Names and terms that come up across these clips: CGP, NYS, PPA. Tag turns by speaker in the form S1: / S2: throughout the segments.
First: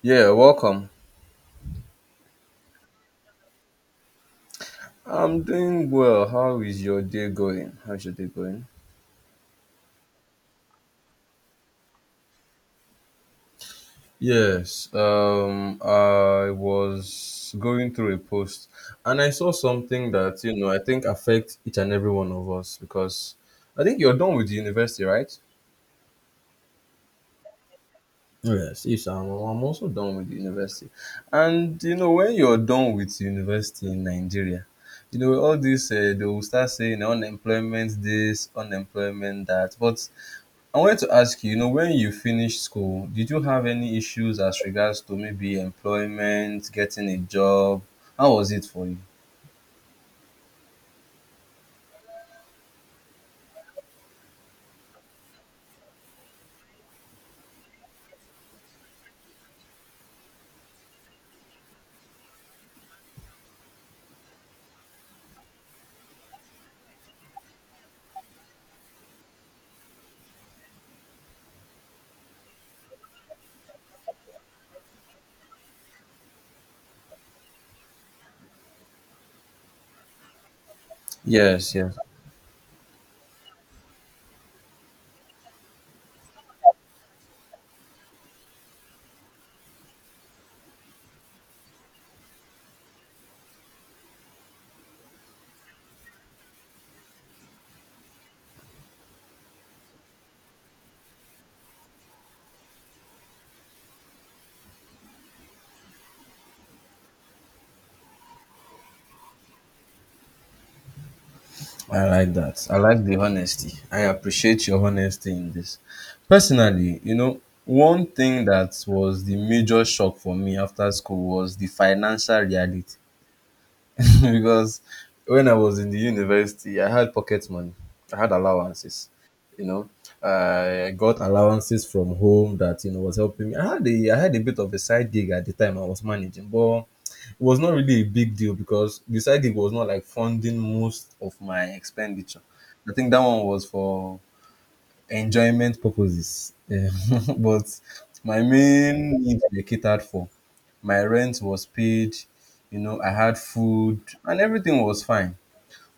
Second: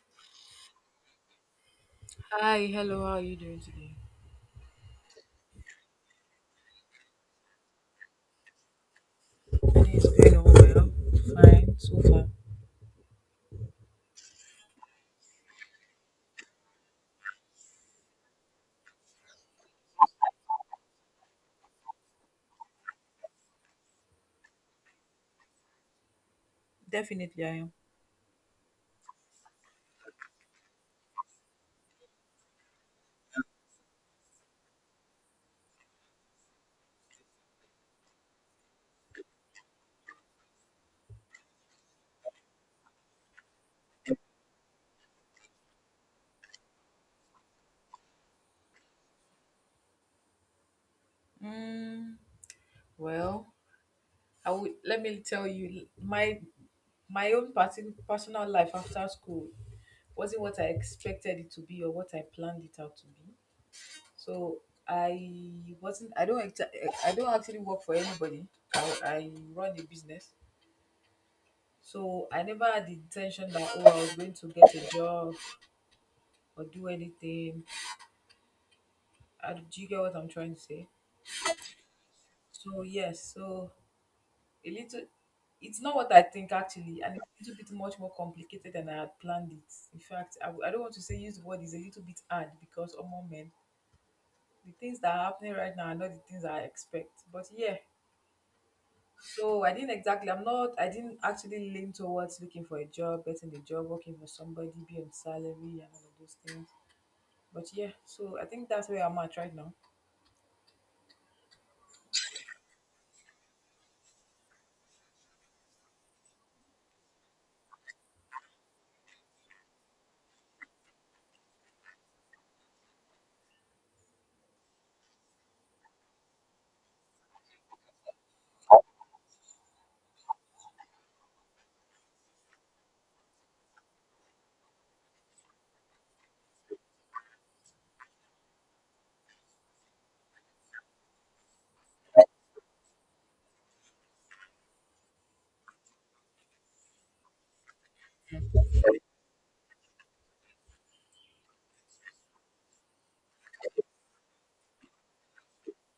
S1: Yeah, welcome.
S2: Hi, hello, how are you doing today?
S1: I'm doing well. How is your day going? How's your day going?
S2: It's going on well. Fine so far.
S1: Yes, I was going through a post and I saw something that, you know, I think affects each and every one of us because I think you're done with the university, right?
S2: Definitely I am.
S1: Yes, yes, I'm also done with the university. And, you know, when you're done with university in Nigeria, you know, all this, they will start saying unemployment this, unemployment that. But I wanted to ask you, you know, when you finished school, did you have any issues as regards to maybe employment, getting a job? How was it for you?
S2: Mm, well, I would, let me tell you, my own personal life after school wasn't what I expected it to be or what I planned it out to be. So I wasn't. I don't. I don't actually work for anybody. I run a business. So I never had the intention that oh I was going to get a job or do anything. Do you get what I'm trying to say?
S1: Yes, yes,
S2: So yes, so a little it's not what I think actually, and it's a little bit much more complicated than I had planned it. In fact, I don't want to say use the word is a little bit hard because among men, the things that are happening right now are not the things I expect. But yeah, so I didn't exactly. I'm not. I didn't actually lean towards looking for a job, getting a job, working for somebody, be on salary, and all of those things. But yeah, so I think that's where I'm at right now.
S1: I like that. I like the honesty. I appreciate your honesty in this. Personally, you know, one thing that was the major shock for me after school was the financial reality. Because when I was in the university, I had pocket money. I had allowances. You know, I got allowances from home that you know was helping me. I had a bit of a side gig at the time I was managing, but it was not really a big deal because the side gig was not like funding most of my expenditure. I think that one was for enjoyment purposes, yeah. But my main needs were catered for. My rent was paid. You know, I had food and everything was fine.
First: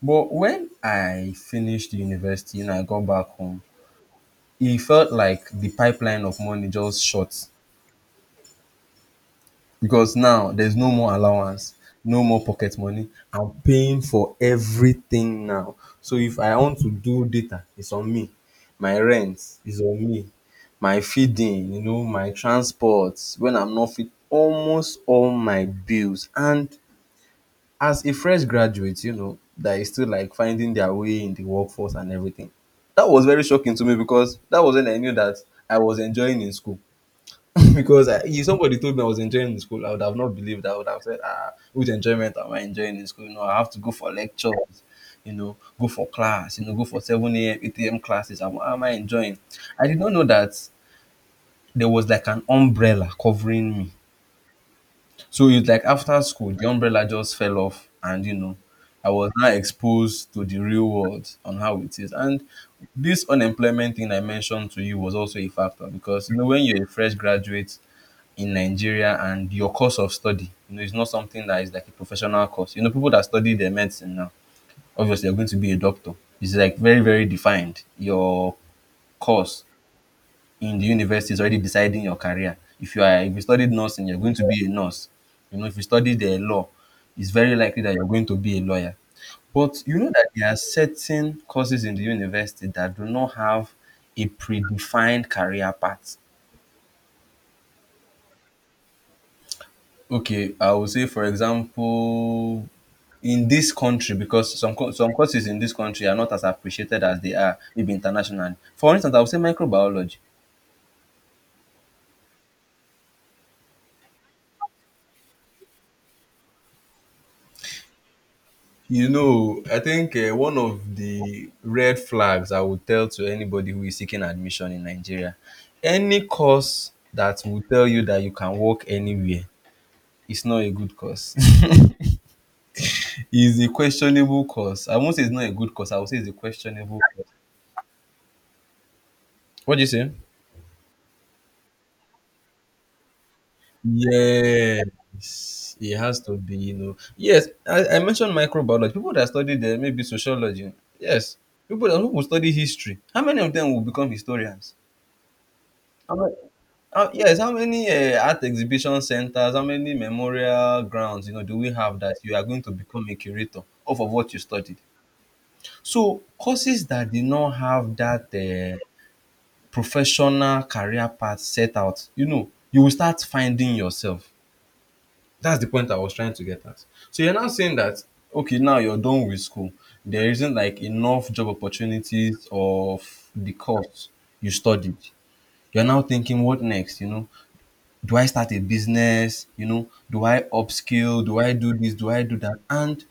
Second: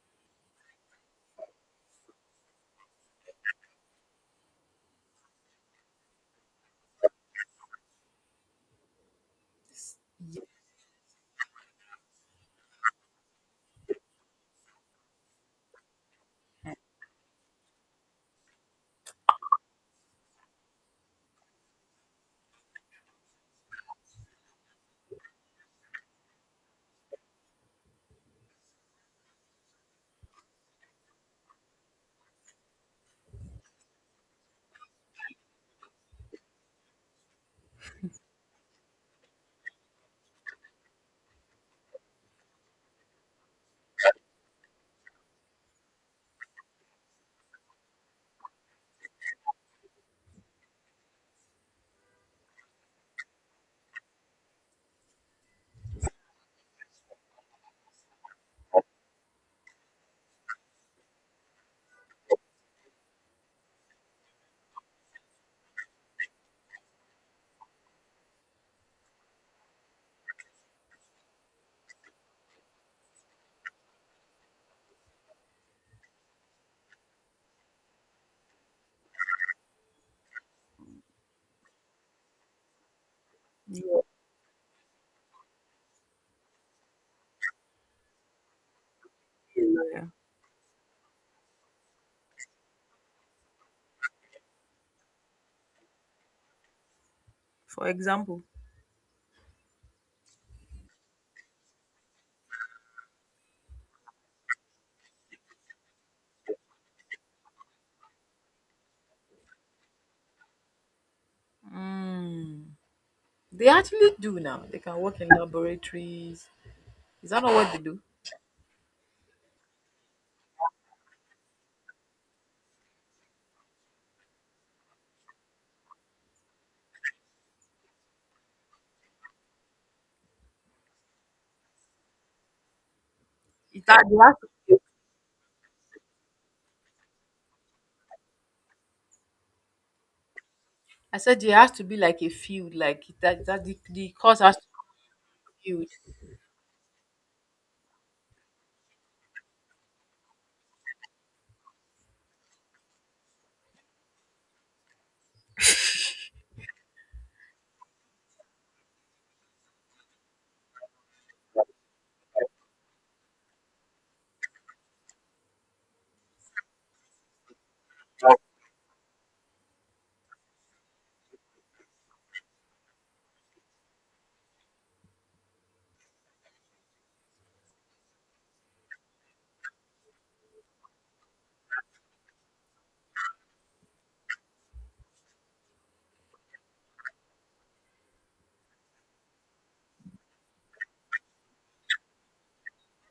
S1: But when I finished university and I got back home, it felt like the pipeline of money just short
S2: This-
S1: because
S2: yeah.
S1: now there's no more allowance, no more pocket money. I'm paying for everything now. So if I want to do data, it's on me. My rent is on me. My feeding, you know, my transport, when I'm not fit, almost all my bills. And as a fresh graduate, you know, that is still like finding their way in the workforce and everything. That was very shocking to me because that was when I knew that I was enjoying in school. If somebody told me I was enjoying in school, I would have not believed. I would have said, ah, which enjoyment am I enjoying in school? You know, I have to go for lectures, you know, go for class, you know, go for 7 a.m., 8 a.m. classes. Am I enjoying? I did not know that there was like an umbrella covering me. So it's like after school, the umbrella just fell off, and you know, I was now exposed to the real world on how it is. And this unemployment thing I mentioned to you was also a factor because you know when you're a fresh graduate in Nigeria and your course of study, you know, it's not something that is like a professional course. You know, people that study their medicine now, obviously, they're going to be a doctor. It's like very defined. Your course in the university is already deciding your career. If you studied
S2: You're
S1: nursing, you're going to be a nurse. You know, if you studied the law, it's very likely that you're going to be a lawyer.
S2: a
S1: But you know
S2: lawyer,
S1: that there are certain courses in the university that do not have a predefined career path.
S2: for example.
S1: Okay, I would say, for example, in this country, because some courses in this country are not as appreciated as they are maybe internationally. For instance, I would say microbiology.
S2: Mm. They actually do now. They can work in laboratories. Is that not what they do?
S1: You know, I think one of the red flags I would tell to anybody who is seeking admission in Nigeria, any course that will tell you that you can work anywhere is not a good course. It's a
S2: It has, they have?
S1: questionable
S2: To,
S1: course. I won't say it's not a good course. I would say it's a questionable course. What do you say?
S2: I said there has to be like a field, like that, that the course has to be
S1: Yes,
S2: field.
S1: it has to be, you know. Yes, I mentioned microbiology. People that study there, maybe sociology. Yes, people that who will study history. How many of them will become historians? How many, yes, how many art exhibition centers, how many memorial grounds, you know, do we have that you are going to become a curator of what you studied? So courses that did not have that professional career path set out, you know, you will start finding yourself. That's the point I was trying to get at. So you're now saying that okay, now you're done with school. There isn't like enough job opportunities of the course you studied. You're now thinking, what next? You know, do I start a business? You know, do I upskill? Do I do this? Do I do that? And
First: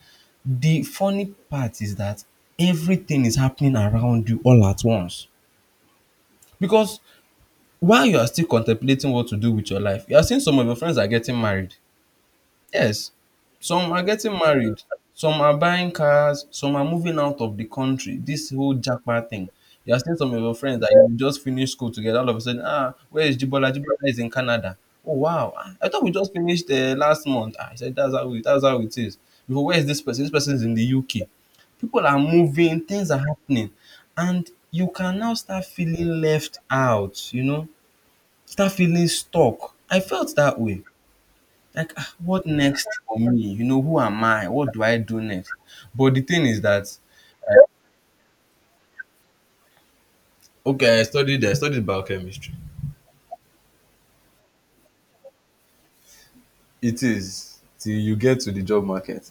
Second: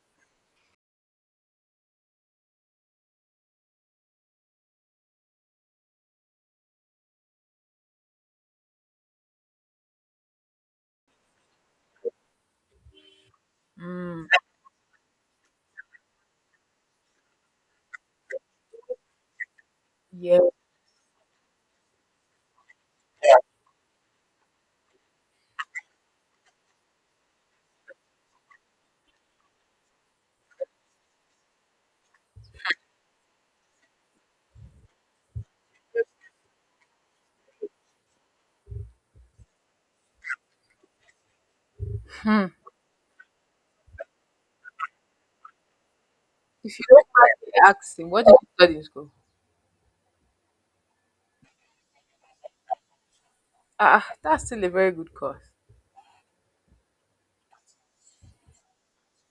S1: the funny part is that everything is happening around you all at once. Because while you are still contemplating what to do with your life, you are seeing some of your friends are getting married. Yes, some are
S2: Mm,
S1: getting married, some are buying cars, some are moving out of the country. This whole Japan thing. You are seeing some
S2: yeah.
S1: of your friends that you just finished school together. All of a sudden, ah, where is Jibola? Jibola is in Canada. Oh wow! Ah, I thought we just finished last month. Ah, I said that's how it is. Before, where is this person? This person is in the UK. People are moving. Things are happening, and you can now start feeling left out. You know, start feeling stuck. I felt that way like, ah, what next for me? You know, who am I? What do I do next? But the thing is
S2: If you
S1: that
S2: don't pass, they ask him, what did you study in school?
S1: okay, I studied biochemistry.
S2: Ah, ah, that's still a very good course.
S1: It is till you get to the job market.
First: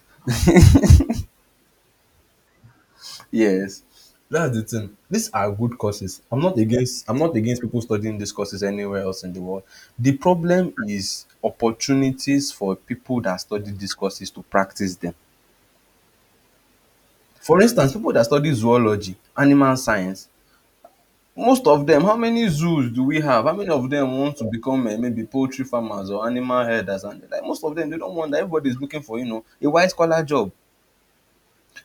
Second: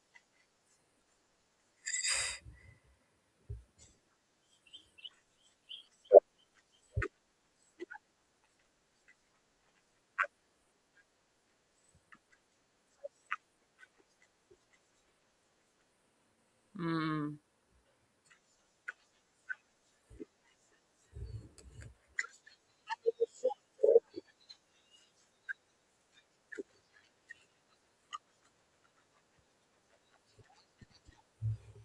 S1: Yes. That's the thing. These are good courses. I'm not against people studying these courses anywhere else in the world. The problem is opportunities for people that study these courses to practice them.
S2: Mm.
S1: For instance, people that study zoology, animal science, most of them, how many zoos do we have? How many of them want to become maybe poultry farmers or animal herders? And like most of them, they don't want that. Everybody's looking for you know a white collar job.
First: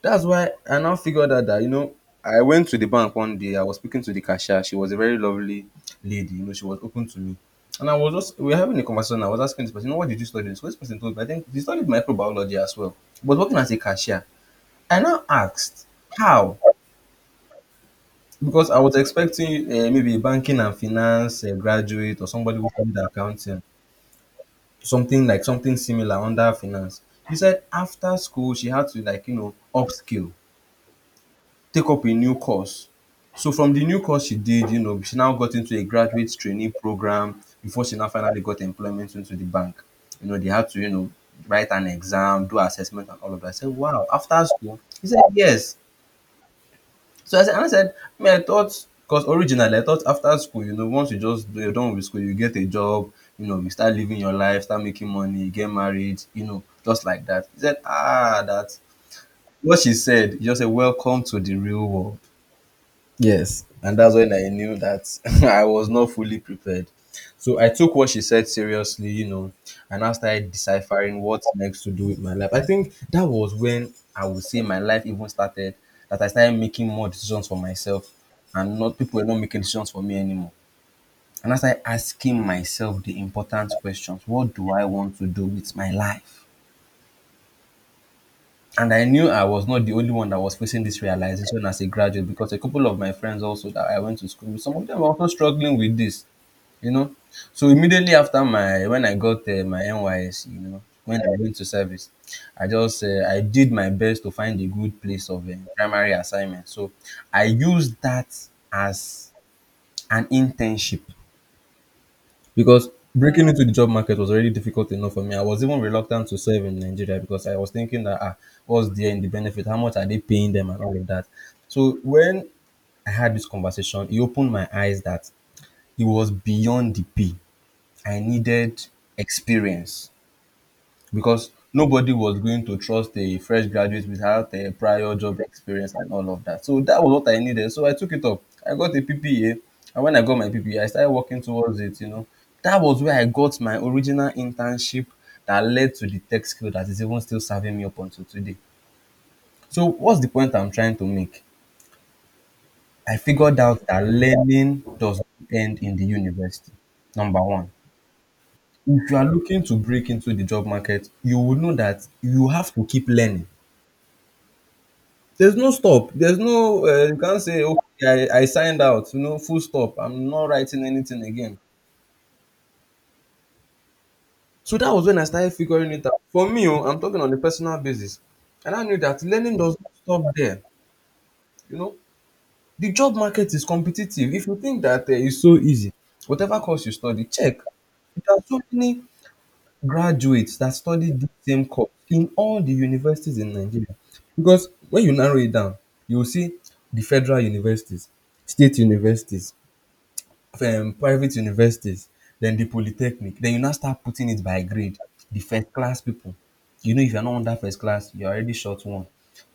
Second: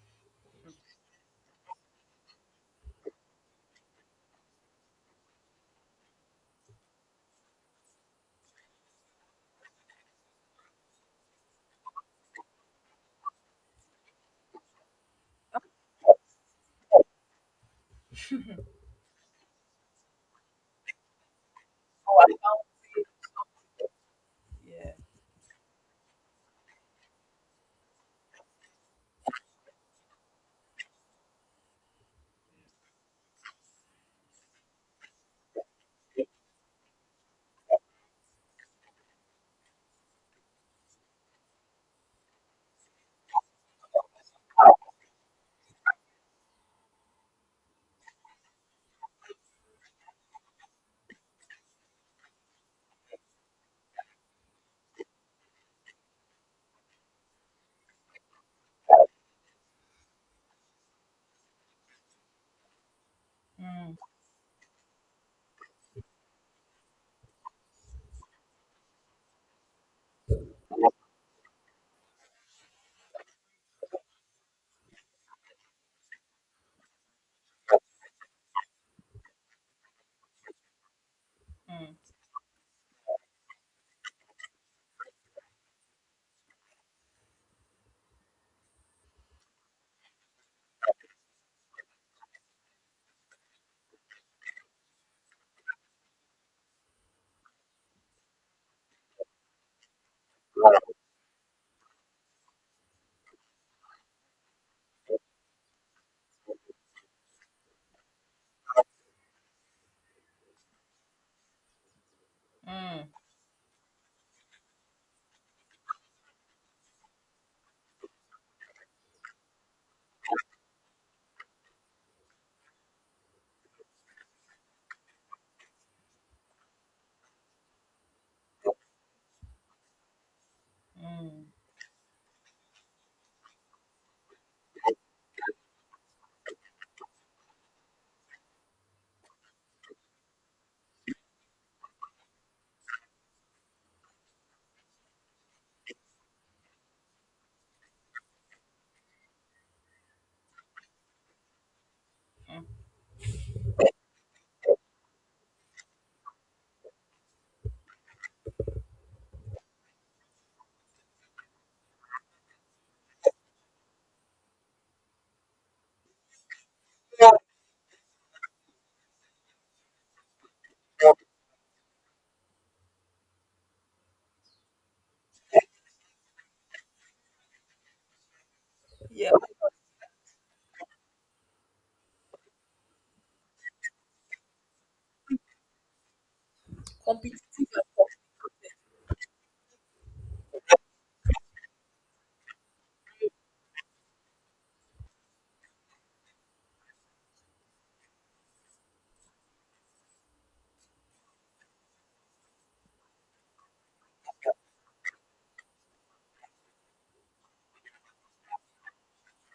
S1: That's why I now figured out that you know I went to the bank one day. I was speaking to the cashier. She was a very lovely lady. You know, she was open to me. And I was just we were having a conversation. I was asking this person, you know, what did you study? So this person told me, I think he studied microbiology as well, but working as a cashier. I now asked how. Because I was expecting maybe a banking and finance
S2: Oh,
S1: graduate
S2: I
S1: or somebody who
S2: found-
S1: studied accounting,
S2: yeah.
S1: something similar under finance. He said after school she had to like you know upskill, take up a new course. So from the new course she did, you know, she now got into a graduate training program before she now finally got employment into the bank. You know, they had to you know write an exam, do assessment and all of that. I said, wow, after school. He said yes. So I said, me, I thought, because originally I thought after school, you know, once you're done with school, you get a job, you know, you start living your life, start making money, get married, you know, just like that. He said, ah, that. What she said, he just said, welcome to the real world. Yes,
S2: Mm,
S1: and that's when I knew that I was not fully prepared. So I took what she said seriously, you know, and I started deciphering what next to do with my life. I think that was when I would say my life even started, that I started making more decisions for myself and not people were not making decisions for me anymore. And I started
S2: mm,
S1: asking myself the important questions. What do I want to do with my life? And I knew I was not the only one that was facing this realization as a graduate because a couple of my friends also that I went to school with, some of them were also struggling with this, you know. So immediately after my when I got my NYS, you know, when I went to service, I did my best to find a good place of primary assignment. So I used that as an internship because
S2: mm,
S1: breaking into the job market was already difficult enough for me. I was even reluctant to serve in Nigeria because I was thinking that ah, what's there in the benefit? How much are they paying them and all of that? So when I had this conversation, it opened my eyes that it was beyond the pay. I needed experience
S2: mm.
S1: because nobody was going to trust a fresh graduate without a prior job experience and all of that. So that was what I needed. So I took it up. I got a PPA, and when I got my PPA, I started working towards it. You know, that was where I got my original internship that led to the tech skill that is even still serving me up until today. So what's the point I'm trying to make? I figured out that learning does not end in the university. Number one. If you are looking to break into the job market, you would know that you have to keep learning. There's no stop. There's no you can't say okay, I signed out. You know, full stop. I'm not writing anything again. So that was when I started figuring it out. For me, oh, I'm talking on a personal basis, and I knew that
S2: Yeah.
S1: learning does not stop there. You know, the job market is competitive. If you think that it's so easy, whatever course you study, check.
S2: Competitive advantage
S1: There are so many graduates that study the same course in all the universities in Nigeria. Because when you narrow it down, you will see the federal universities, state universities, private universities, then the polytechnic. Then you now start putting it by grade. The first class people, you know, if you're not under first class, you're already short one.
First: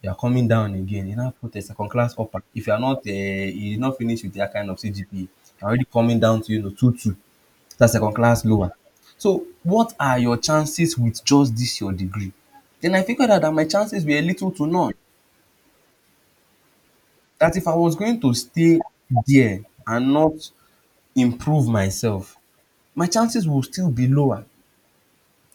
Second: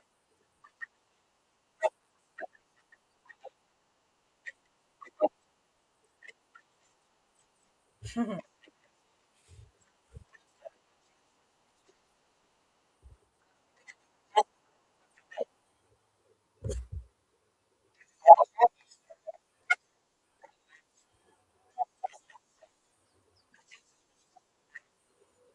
S1: You're coming down again. You now put a second class upper. If you're not, you did not finish with that kind of CGP, you're already coming down to you know two two. That's second class lower. So what are your chances with just this your degree? Then I figured out that my chances were little to none. That if I was going to stay there and not improve myself, my chances will still be lower.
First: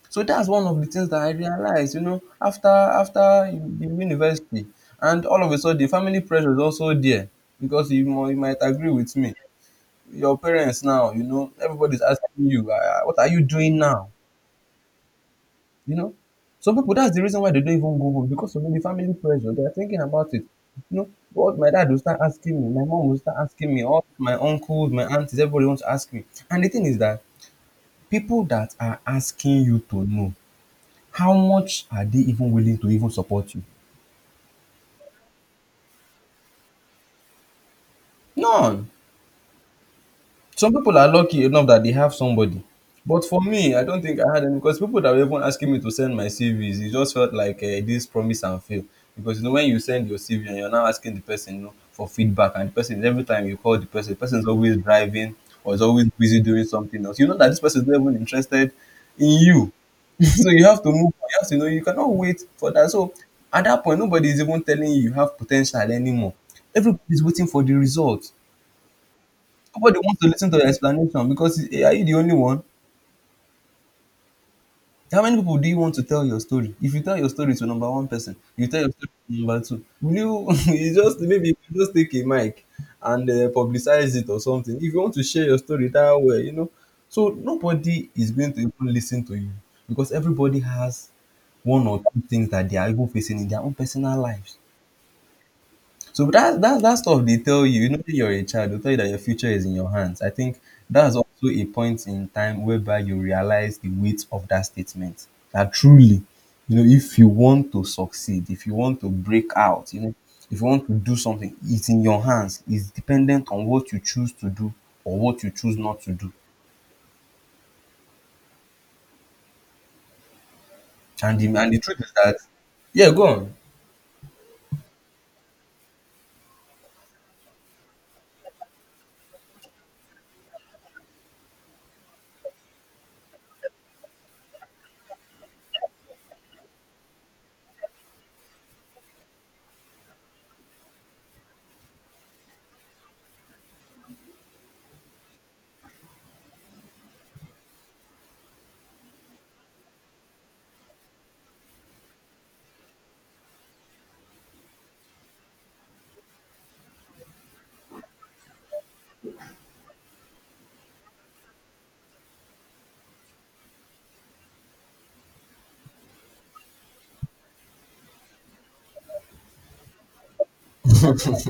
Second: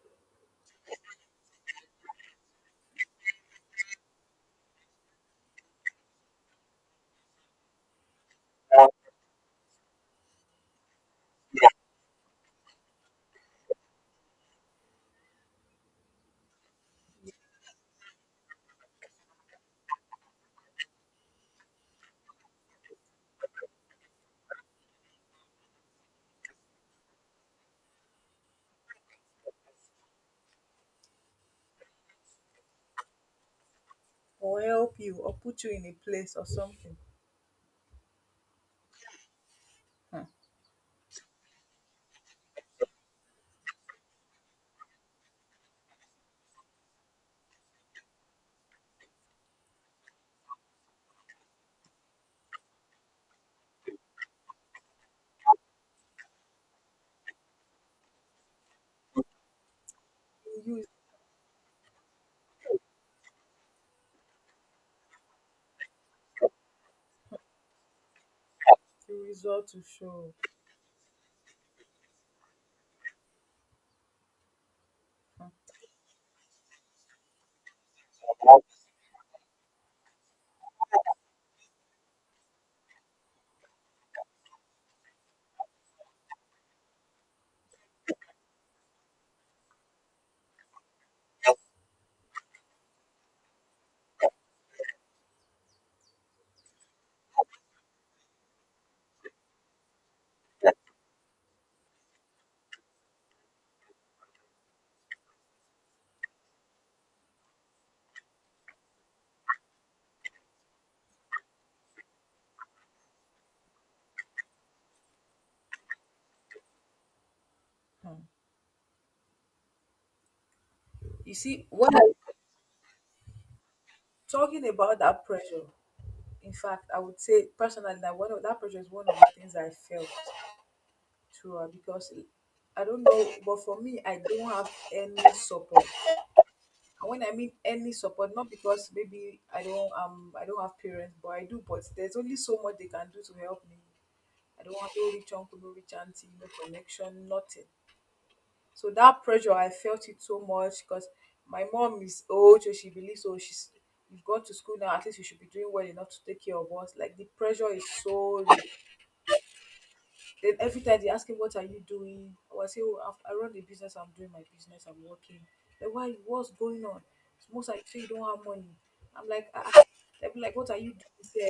S1: So that's one of the things that I realized, you know, after the university. And all of a sudden, the family pressure is also there because you, you might agree with me. Your parents now, you know, everybody's asking you, what are you doing now? You know, some people, that's the reason why they don't even go home because of the family pressure. They are thinking about it. You know, what my dad will start asking me, my mom will start asking me, all my uncles, my aunties, everybody wants to ask me. And the thing is that people that are asking you to know, how much are they even willing to even support you?
S2: will help you or put you in a place or something.
S1: None.
S2: Hmm.
S1: Some people are lucky enough that they have somebody. But for me, I don't think I had any because people that were even asking me to send my CVs, it just felt like this promise and fail. Because you know, when you send your CV and you're now asking the person you know, for feedback, and the person every time you call the person is always driving or is always busy doing something else. You know that this person is not even interested in you. So you
S2: You
S1: have
S2: use
S1: to move on. You have to know you cannot wait for that. So at that point, nobody is even telling you you have potential anymore. Everybody is waiting for the result.
S2: the result to
S1: Nobody wants to
S2: show.
S1: listen to your explanation because eh, are you the only one? How many people do you want to tell your story? If you tell your story to number one person, you tell your story to number two. Will you, you just maybe you could just take a mic and publicize it or something. If you want to share your story that way, you know. So nobody is going to even listen to you because everybody has one or two things that they are even facing in their own personal lives. So that stuff they tell you, you know, when you're a child, they tell you that your future is in your hands. I think that's also a point in time whereby you realize the weight of that statement. That truly, you know, if you want to succeed, if you want to break out, you know, if you want to do something, it's in your hands. It's dependent on what you choose to do or what you choose not to do.
S2: Hmm. You
S1: And the
S2: see,
S1: and the
S2: what
S1: truth is
S2: I
S1: that, yeah, go on.
S2: talking about that pressure, in fact, I would say personally that one of that pressure is one of the things I felt throughout because I don't know, but for me, I don't have any support. And when I mean any support, not because maybe I don't have parents, but I do. But there's only so much they can do to help me. I don't have no rich uncle, no rich auntie, no connection, nothing. So that pressure, I felt it so much because my mom is old, so she believes, oh, she's you've gone to school now, at least you should be doing well enough to take care of us. Like the pressure is so real. Then every time they ask me, what are you doing? I was say, oh, I run the business, I'm doing my business, I'm working. Like, why? What's going on? Most like, say you don't have money. I'm like, ah, ah." They'll be like, what are you doing there?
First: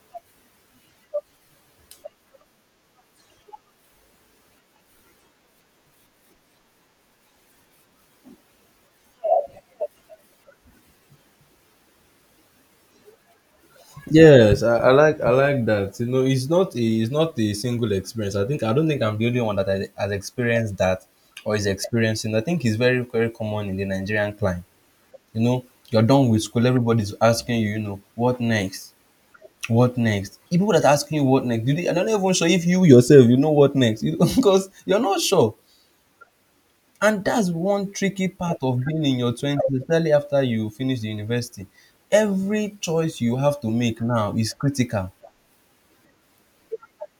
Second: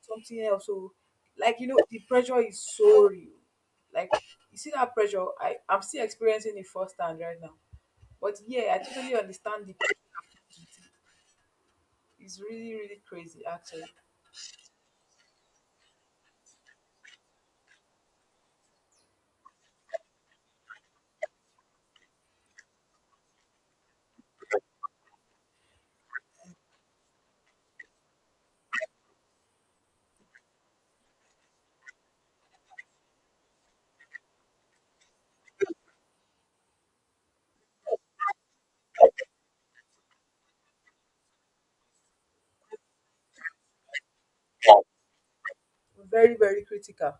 S2: Something else. So, like, you know, the pressure is so real. Like, you see that pressure? I'm still experiencing it firsthand right now. But yeah, I totally understand the it's really, really crazy actually.
S1: Yes, I like I like that. You know, it's not a single experience. I don't think I'm the only one that has experienced that or is experiencing. I think it's very common in the Nigerian climate. You know, you're done with school, everybody's asking you, you know, what next? What next? Even people that are asking you what next, do they, I'm not even sure if you yourself you know what next, you because you're not sure. And that's one tricky part of being in your twenties, especially after you finish the university. Every choice you have to make now is critical
S2: Very, very critical.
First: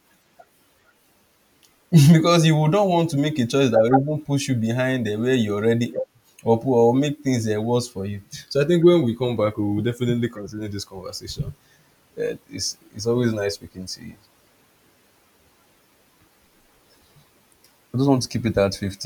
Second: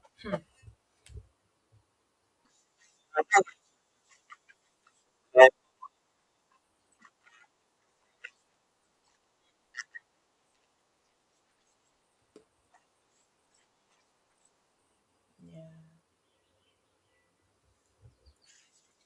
S1: because you would not want to make a choice that will even push you behind the where you're already at or, or make things worse for you. So I think when we come back, we will definitely continue this conversation. It's always nice speaking to you.
S2: Yeah.
S1: I just want to keep it at 15.